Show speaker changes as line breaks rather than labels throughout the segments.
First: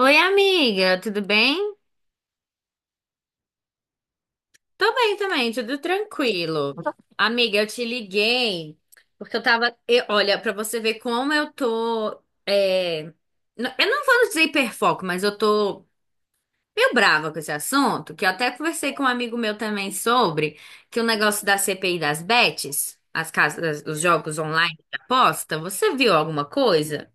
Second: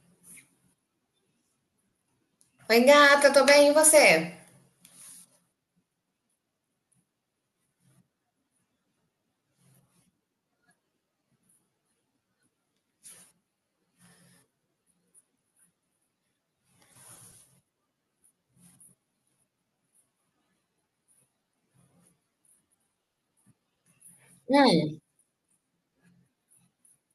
Oi, amiga, tudo bem?
Oi, gata, tô bem, e você?
Tô bem também, tudo tranquilo. Amiga, eu te liguei porque olha, pra você ver como eu tô. é, n- eu não vou dizer hiperfoco, mas eu tô meio brava com esse assunto, que eu até conversei com um amigo meu também sobre, que o negócio da CPI das bets, as casas, os jogos online de
Hum,
aposta, você viu alguma coisa?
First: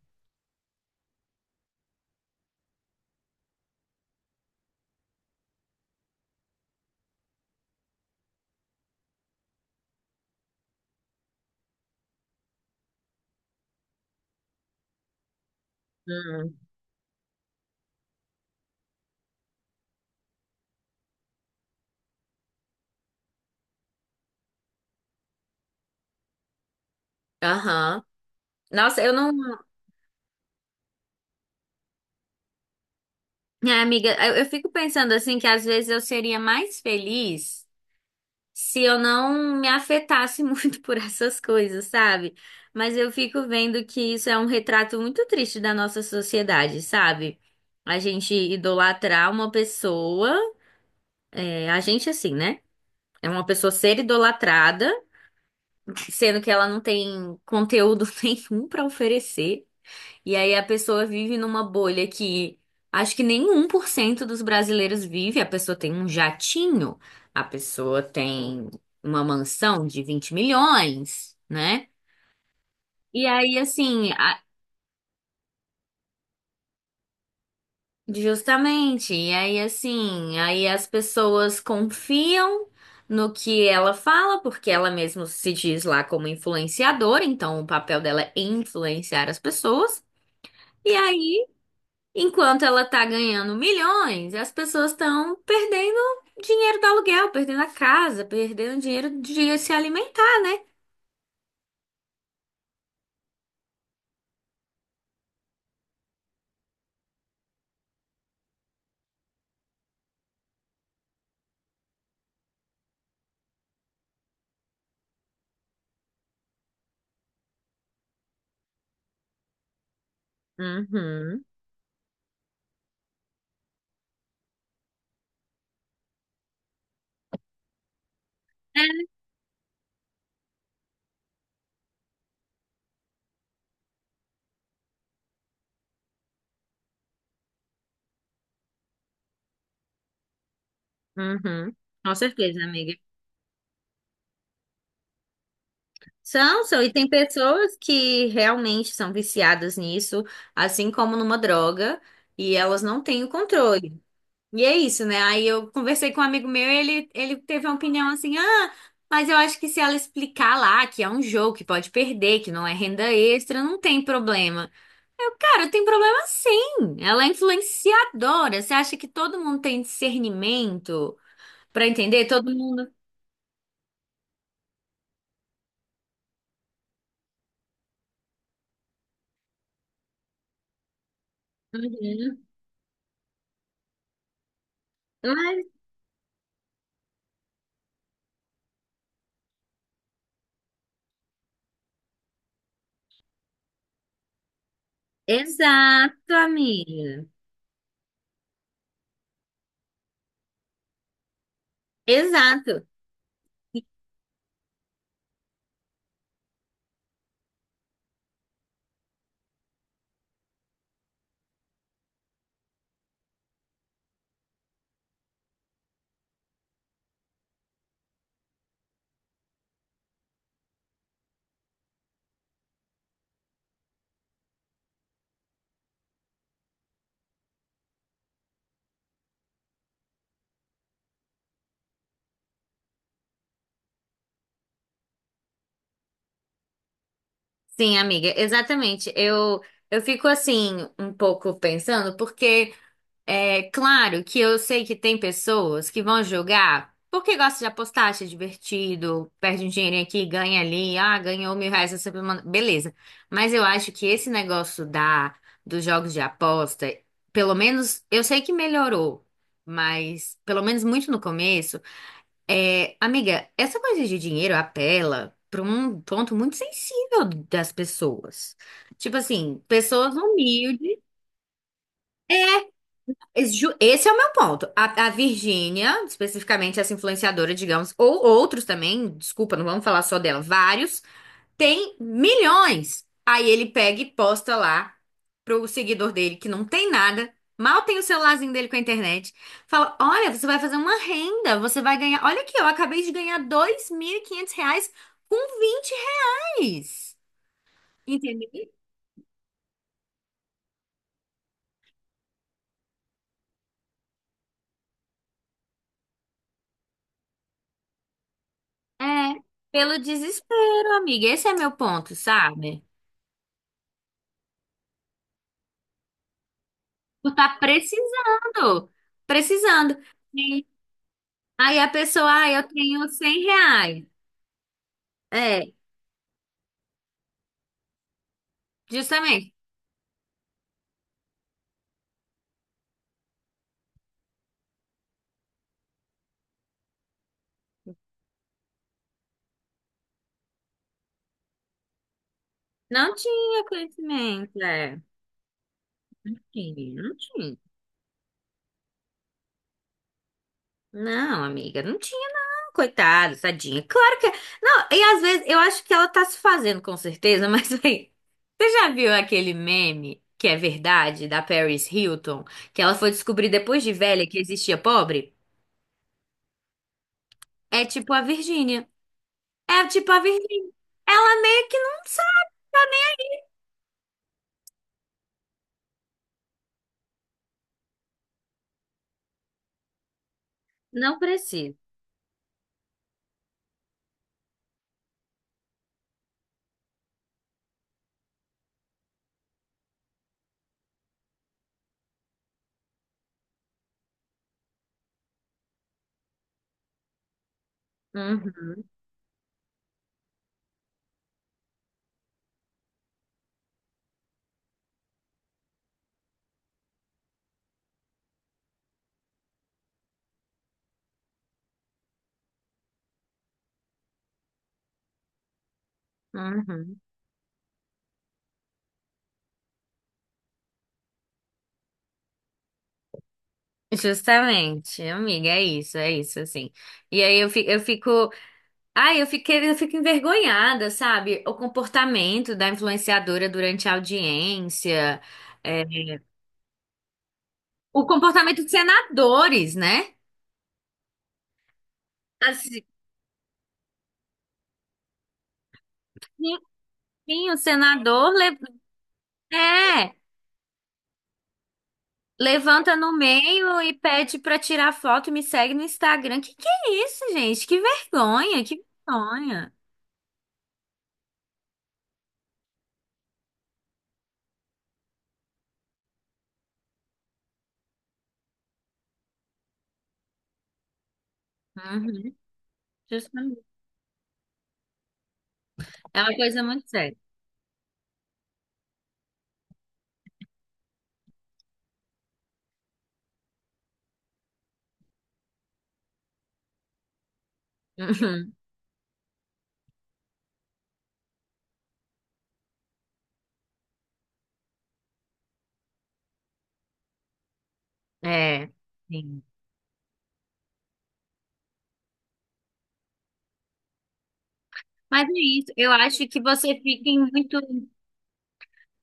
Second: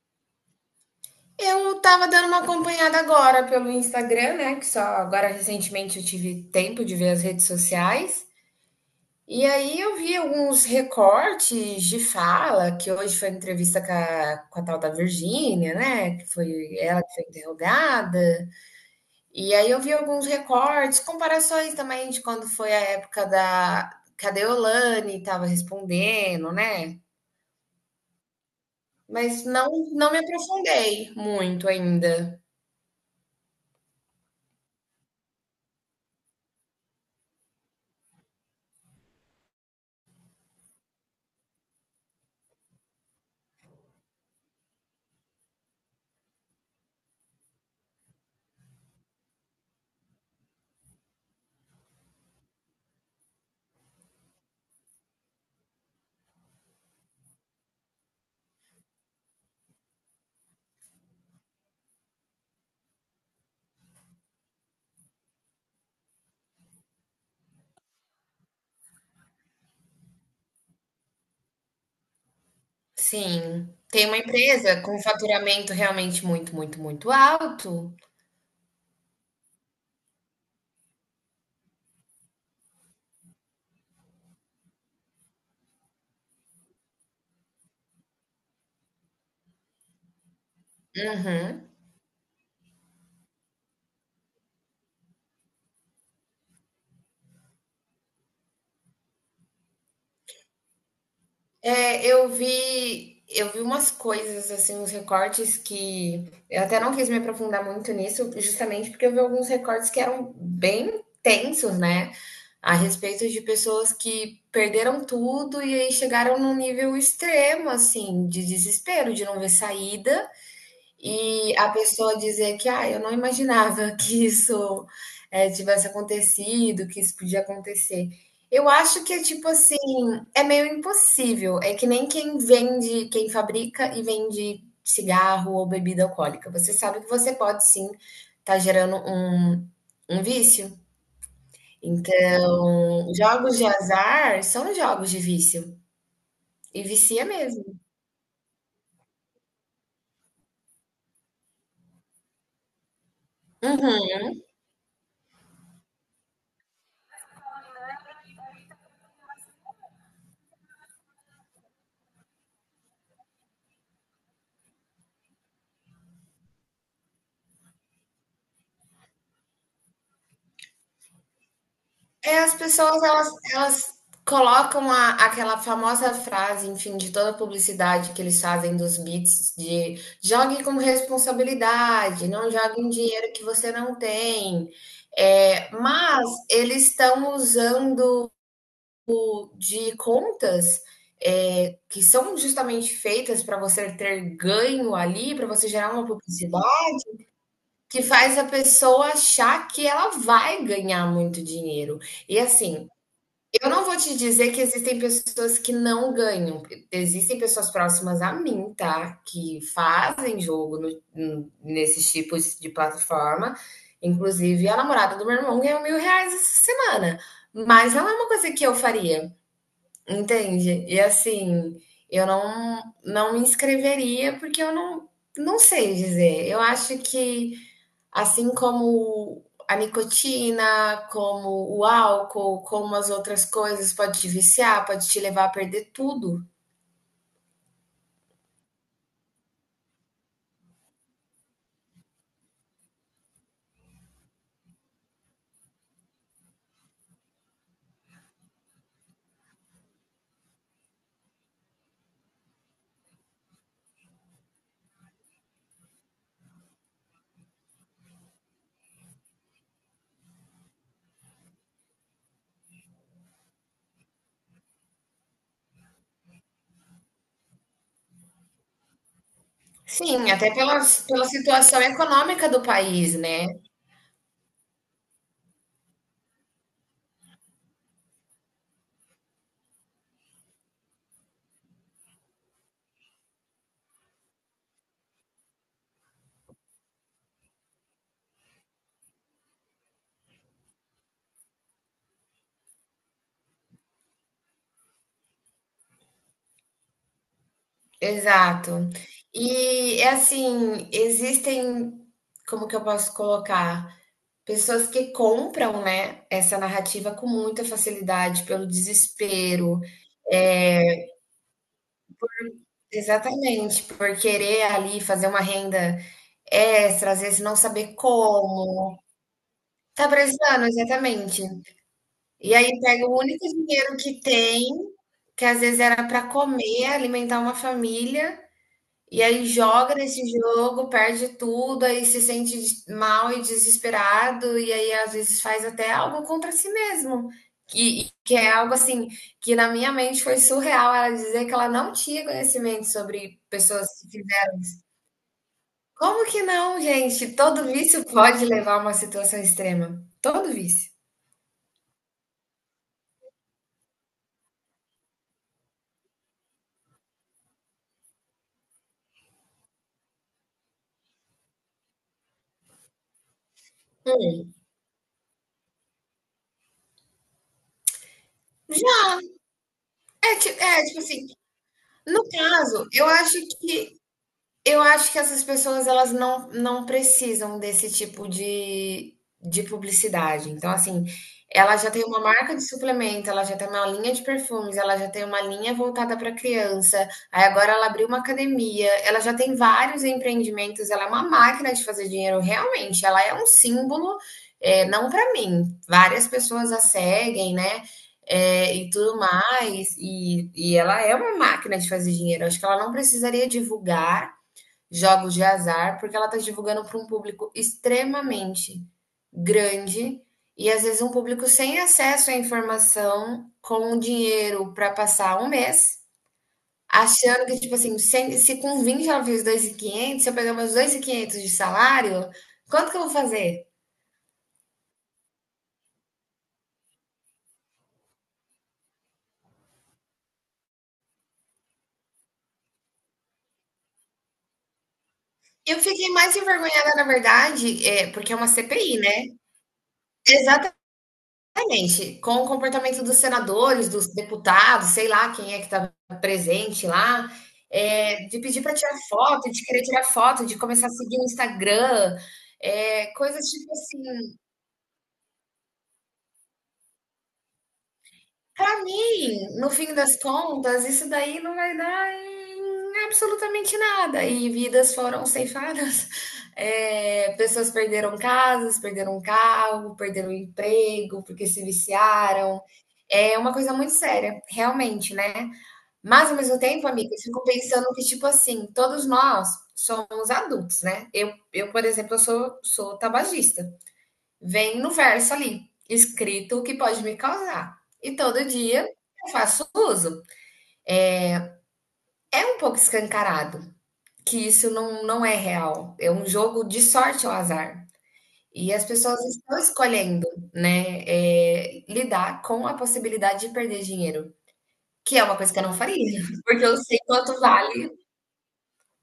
Eu tava dando uma acompanhada agora pelo Instagram, né? Que só agora recentemente eu tive tempo de ver as redes sociais. E aí eu vi alguns recortes de fala, que hoje foi entrevista com a tal da Virgínia, né? Que
Hum.
foi ela que foi interrogada. E aí eu vi alguns recortes, comparações também de quando foi a época da... Cadê Olane estava respondendo, né?
Aham. Nossa, eu não.
Mas não me aprofundei muito ainda.
Minha amiga, eu fico pensando assim que às vezes eu seria mais feliz se eu não me afetasse muito por essas coisas, sabe? Mas eu fico vendo que isso é um retrato muito triste da nossa sociedade, sabe? A gente idolatrar uma pessoa, a gente assim, né? É uma pessoa ser idolatrada, sendo que ela não tem conteúdo nenhum pra oferecer. E aí a pessoa vive numa bolha que acho que nem 1% dos brasileiros vive. A pessoa tem um jatinho, a pessoa tem uma mansão de 20 milhões, né? E aí,
Sim, tem
assim,
uma empresa com faturamento realmente muito, muito, muito alto.
justamente. E aí, assim, aí as pessoas confiam no que ela fala, porque ela mesma se diz lá como influenciadora, então o papel dela é influenciar as pessoas. E aí,
Uhum.
enquanto ela tá ganhando milhões, as pessoas estão perdendo dinheiro do aluguel, perdendo a casa, perdendo dinheiro de se alimentar, né?
É, eu vi umas coisas, assim, uns recortes que eu até não quis me aprofundar muito nisso, justamente porque eu vi alguns recortes que eram bem tensos, né, a respeito de pessoas que perderam tudo e aí chegaram num nível extremo, assim, de desespero, de não ver saída.
Uhum,
E a pessoa dizer que, ah, eu não imaginava que isso tivesse acontecido, que isso podia acontecer. Eu acho que é tipo assim, é meio impossível. É que nem quem vende, quem fabrica e vende cigarro ou bebida alcoólica. Você sabe que você pode sim estar gerando um vício.
uhum. Com certeza, amiga.
Então, jogos de azar são jogos de vício.
São, são,
E
e tem
vicia
pessoas
mesmo.
que realmente são viciadas nisso, assim como numa droga, e elas não têm o controle.
Uhum.
E é isso, né? Aí eu conversei com um amigo meu e ele teve uma opinião assim: ah, mas eu acho que se ela explicar lá que é um jogo que pode perder, que não é renda extra, não tem problema. Eu, cara, tem problema sim. Ela é influenciadora. Você acha que todo mundo tem discernimento pra entender?
É,
Todo
as
mundo.
pessoas elas colocam a, aquela famosa frase, enfim, de toda publicidade que eles fazem dos beats de jogue com responsabilidade,
Uhum.
não jogue em dinheiro que você não tem.
Mas-
É, mas eles estão usando de contas que são justamente feitas para você ter ganho ali, para você gerar uma
Exato,
publicidade,
amiga.
que faz a pessoa achar que ela vai ganhar muito dinheiro. E
Exato.
assim, eu não vou te dizer que existem pessoas que não ganham. Existem pessoas próximas a mim, tá? Que fazem jogo nesses tipos de plataforma. Inclusive, a namorada do meu irmão ganhou 1.000 reais essa semana. Mas não é uma coisa que eu faria, entende? E assim, eu não me inscreveria porque eu não, não sei dizer. Eu acho que. Assim como a nicotina, como o álcool, como as outras coisas, pode te viciar, pode te levar a perder tudo.
Sim, amiga, exatamente. Eu fico assim um pouco pensando. Porque. É claro que eu sei que tem pessoas que vão jogar porque gosta de apostar, acha divertido, perde um dinheirinho aqui, ganha ali, ah, ganhou 1.000 reais essa semana, beleza. Mas eu acho que esse negócio dos jogos de aposta, pelo menos, eu sei que melhorou, mas pelo menos muito no começo, é, amiga, essa coisa de dinheiro apela para um ponto muito sensível das pessoas. Tipo assim, pessoas
Sim, até pela
humildes.
pela situação econômica do país, né.
Esse é o meu ponto. A Virgínia, especificamente essa influenciadora, digamos, ou outros também, desculpa, não vamos falar só dela, vários, tem milhões. Aí ele pega e posta lá pro seguidor dele, que não tem nada, mal tem o celularzinho dele com a internet. Fala: olha, você vai fazer uma renda, você vai ganhar. Olha aqui, eu acabei de ganhar 2.500 reais com 20 reais. Entendeu?
Exato. E é assim, existem, como que eu posso colocar? Pessoas que compram, né, essa narrativa com muita facilidade pelo
É,
desespero.
pelo
É,
desespero, amiga. Esse é meu ponto, sabe?
exatamente, por querer ali fazer uma renda extra, às
Por
vezes não
tá
saber
precisando,
como.
precisando.
Tá
E
precisando, exatamente.
aí a pessoa, ah,
E
eu
aí pega
tenho
o
100
único dinheiro
reais.
que tem, que às
É,
vezes era para comer, alimentar uma família, e aí
justamente.
joga nesse jogo, perde tudo, aí se sente mal e desesperado, e aí às vezes faz até algo contra si mesmo. Que é algo assim, que na minha mente foi surreal ela dizer que ela não tinha conhecimento
Não
sobre
tinha
pessoas que...
conhecimento, é. Não
Como que não,
tinha, não
gente?
tinha.
Todo vício pode levar a uma situação extrema. Todo vício.
Não, amiga, não tinha, não. Coitada, tadinha. Claro que. Não, e às vezes eu acho que ela tá se fazendo com certeza, mas aí. Você já viu aquele meme que é verdade da Paris Hilton? Que ela foi descobrir depois de velha que
Hum.
existia pobre? É tipo a Virgínia. É tipo a Virgínia.
Tipo assim,
Ela meio que não
no
sabe.
caso, eu acho que. Eu acho que essas pessoas elas não, não precisam desse tipo de publicidade. Então, assim,
Não precisa.
ela já tem uma marca de suplemento, ela já tem uma linha de perfumes, ela já tem uma linha voltada para criança. Aí agora ela abriu uma academia, ela já tem vários empreendimentos, ela é uma máquina de fazer dinheiro, realmente. Ela é um símbolo, é, não para mim. Várias pessoas a seguem, né? É,
Uhum,
e tudo mais, e ela é uma máquina de fazer dinheiro. Acho que ela não precisaria divulgar jogos de azar, porque ela está divulgando para um público extremamente grande e às vezes um público sem acesso à informação, com um dinheiro para passar um mês,
uhum.
achando que, tipo assim, se com 20 ela e quinhentos, se eu pegar meus 2.500 de salário, quanto que eu vou fazer?
Justamente, amiga, é isso, assim. E aí eu fico, ai, eu fiquei, eu fico envergonhada, sabe? O comportamento da influenciadora durante a audiência,
Eu
é,
fiquei mais envergonhada, na verdade,
o
é, porque é uma
comportamento dos
CPI, né?
senadores, né?
Exatamente. Exatamente. Com o
Assim,
comportamento dos senadores, dos deputados, sei lá quem é que está
sim,
presente lá,
sim, o senador
de
le-
pedir para tirar foto, de querer tirar
é.
foto, de começar a seguir no Instagram,
Levanta no
coisas tipo
meio e
assim.
pede pra tirar foto e me segue no Instagram. Que é isso, gente? Que vergonha, que
Para mim, no
vergonha.
fim das contas, isso daí não vai dar em absolutamente nada. E vidas foram ceifadas. Pessoas perderam casas, perderam carro, perderam emprego porque se
Uhum,
viciaram. É uma
justamente.
coisa muito séria, realmente, né?
É
Mas,
uma
ao mesmo
coisa muito
tempo, amiga,
séria.
eu fico pensando que, tipo assim, todos nós somos adultos, né? Eu por exemplo, eu sou tabagista. Vem no verso ali, escrito o que pode me causar. E todo
Uhum,
dia eu faço uso. É um pouco escancarado que isso não é real. É um jogo de sorte ao azar.
é,
E as pessoas
sim.
estão escolhendo, né, é, lidar com a possibilidade de perder dinheiro, que é
Mas é
uma coisa que eu
isso.
não
Eu
faria,
acho que
porque eu
você
sei
fica em
quanto
muito.
vale.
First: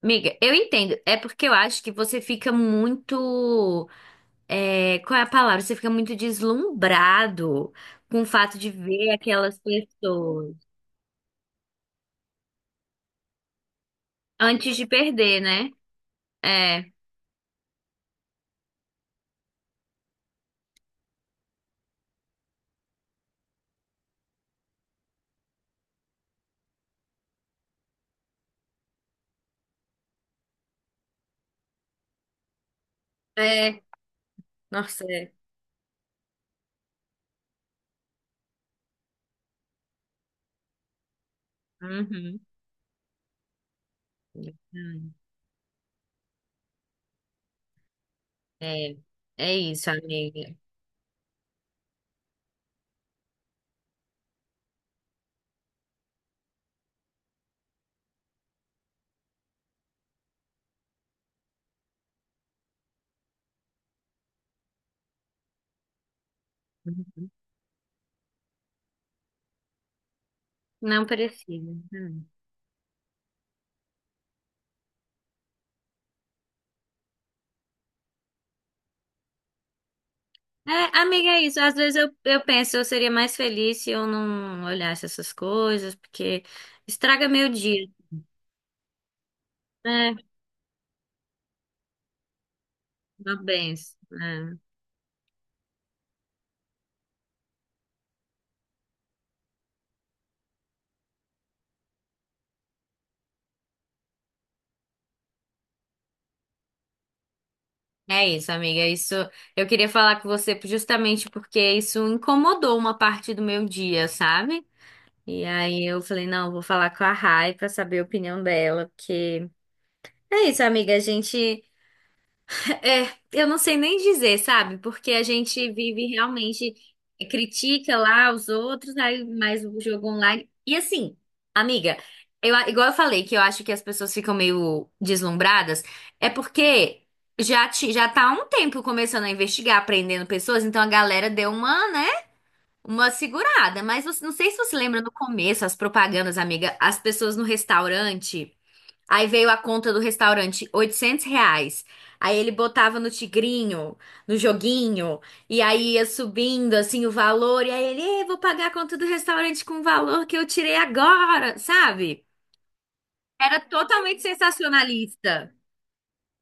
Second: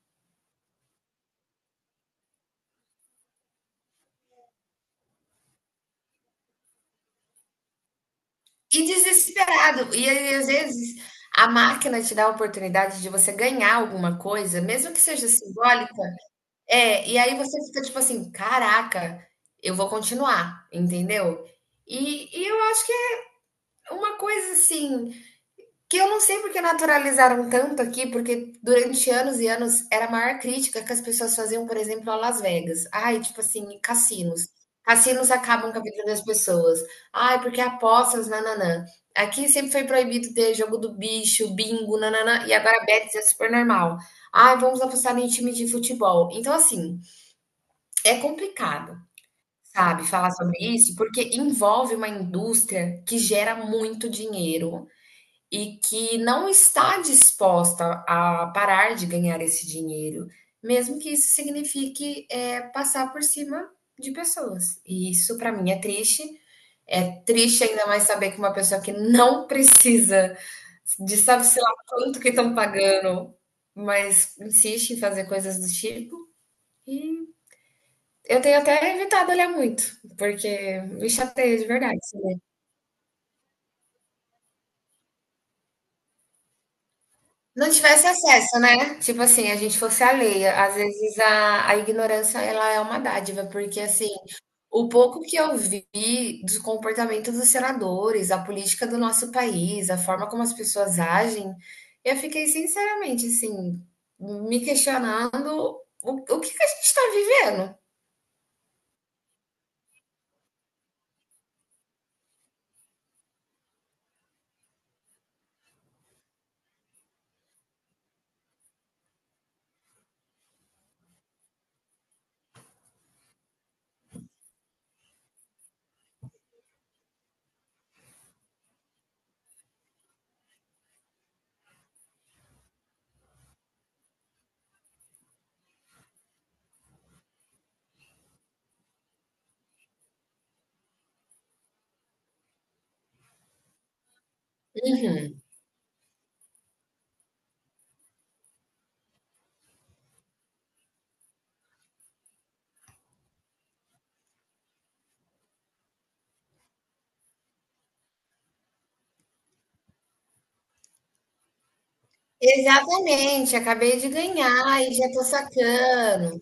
Miga, eu entendo. É porque eu acho que você fica muito. Qual é a palavra? Você fica muito deslumbrado com o fato de
E
ver aquelas
desesperado. E aí, às
pessoas
vezes a máquina te dá a oportunidade de você ganhar alguma coisa,
antes de
mesmo que seja
perder, né?
simbólica.
É,
É, e aí você fica tipo assim: "Caraca, eu vou continuar", entendeu? E eu acho que é uma coisa assim que eu não sei porque naturalizaram tanto aqui, porque durante anos e anos era a maior crítica que as pessoas faziam, por exemplo, a Las Vegas. Ai, tipo assim,
é.
cassinos.
Nossa,
Cassinos
é.
acabam com a vida das pessoas. Ai, porque é apostas, nananã. Aqui sempre foi proibido ter jogo do bicho, bingo,
Uhum.
nananã. E agora bets é super normal. Ai, vamos
Hum.
apostar em time de futebol. Então, assim, é
É,
complicado,
é isso,
sabe, falar
amiga.
sobre isso, porque envolve uma indústria que gera muito dinheiro, e que não está disposta a parar de ganhar esse dinheiro, mesmo que isso signifique, é, passar por cima de pessoas. E isso para mim é triste. É triste ainda mais saber que uma pessoa que não precisa,
Não
de sabe se lá
precisa.
quanto
Hum.
que estão pagando, mas insiste em fazer coisas do tipo. E eu tenho até evitado olhar muito, porque
É,
me
amiga, é isso.
chateia de
Às vezes
verdade.
eu penso, eu seria mais feliz se eu não olhasse essas coisas, porque estraga meu
Não
dia,
tivesse acesso, né? Tipo assim, a gente fosse
né?
alheia. Às vezes a ignorância ela é uma
Uma
dádiva, porque
benção.
assim,
É.
o pouco que eu vi do comportamento dos senadores, a política do nosso país, a forma como as pessoas agem, eu fiquei sinceramente assim, me questionando o que que a gente está vivendo.
É isso, amiga. Isso eu queria falar com você justamente porque isso incomodou uma parte do meu dia, sabe? E aí eu falei, não, vou falar com a Rai pra saber a opinião dela, porque é isso, amiga. A gente. É, eu não sei nem dizer, sabe? Porque a gente vive realmente, critica lá os outros, aí mais o jogo online. E assim, amiga, eu, igual eu falei que eu acho que as pessoas ficam meio deslumbradas, é porque já tá há um tempo começando a investigar, prendendo pessoas, então a galera deu uma, né? Uma segurada. Não sei se você lembra no
Uhum.
começo, as propagandas, amiga, as pessoas no restaurante. Aí veio a conta do restaurante, 800 reais. Aí ele botava no tigrinho, no joguinho, e aí ia subindo assim o valor, e aí ele, "Ei, vou pagar a conta do restaurante com o valor que eu tirei agora, sabe?
Exatamente,
Era
acabei de
totalmente
ganhar e já tô
sensacionalista.
sacando.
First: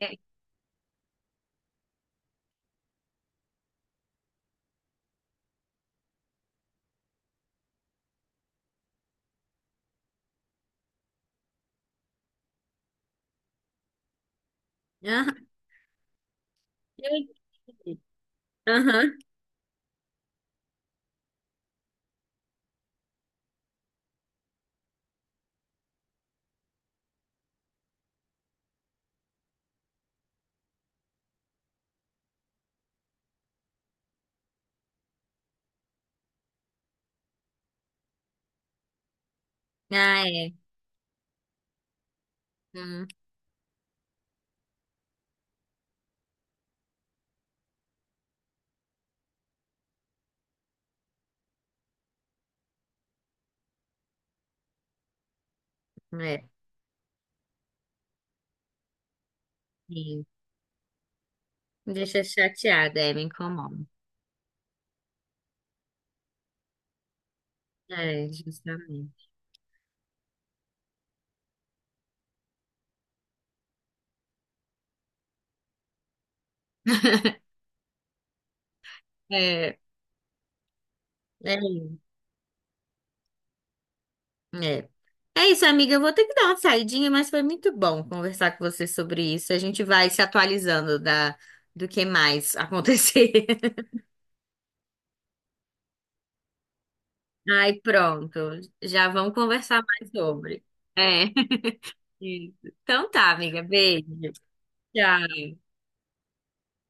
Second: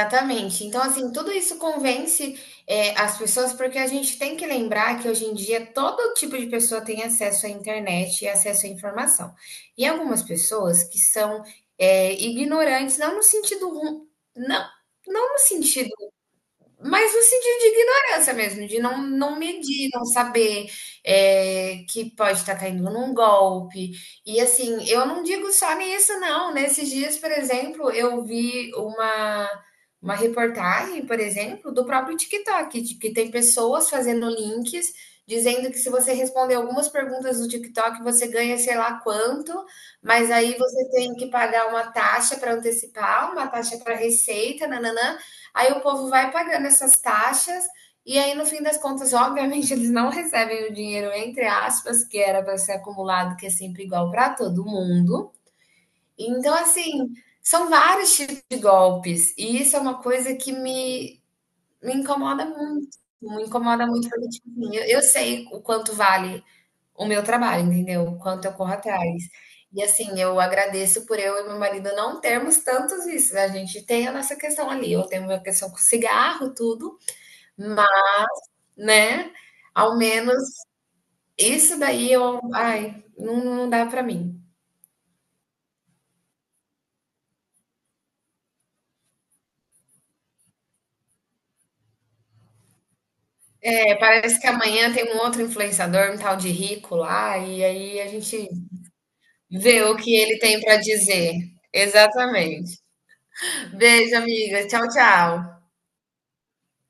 É.
Então, assim, tudo isso convence, as pessoas, porque a gente tem que lembrar que hoje em dia todo tipo de pessoa tem acesso à internet e acesso à informação. E algumas pessoas que são, ignorantes, não, não
Aham.
no sentido, mas no sentido de ignorância mesmo, de
Aham.
não medir, não saber, é, que pode estar caindo num golpe. E assim, eu não digo só nisso, não. Nesses dias, por exemplo, eu vi uma reportagem, por exemplo, do próprio TikTok, de que tem pessoas fazendo links dizendo que se você responder algumas perguntas do TikTok, você ganha sei lá quanto,
Ah,
mas
é.
aí você tem que pagar uma taxa para
Hum,
antecipar, uma taxa para receita, nananã. Aí o povo vai pagando essas taxas e aí no fim das contas, obviamente, eles não recebem o dinheiro entre aspas que era para ser acumulado, que é sempre igual para todo mundo.
é.
Então, assim, são vários tipos de golpes e isso é uma
Sim.
coisa que me
Me
me
deixa
incomoda muito,
chateada, é, me
me
incomoda.
incomoda muito porque, tipo assim, eu sei o quanto vale o meu trabalho, entendeu? O
É,
quanto eu corro atrás.
justamente.
E assim, eu agradeço por eu e meu marido não termos tantos vícios. A gente tem a nossa questão ali, eu tenho a minha questão com cigarro, tudo, mas, né,
É,
ao menos isso
é.
daí eu, ai, não dá pra mim.
É. É isso, amiga. Eu vou ter que dar uma saidinha, mas foi muito bom conversar com você sobre isso. A gente vai se atualizando do que mais acontecer.
É, parece que amanhã tem um outro influenciador, um tal de Rico lá, e
Ai,
aí a
pronto.
gente
Já vamos conversar
vê o
mais
que ele tem
sobre.
pra
É.
dizer.
Isso.
Exatamente.
Então tá, amiga. Beijo.
Beijo, amiga. Tchau, tchau.
Tchau.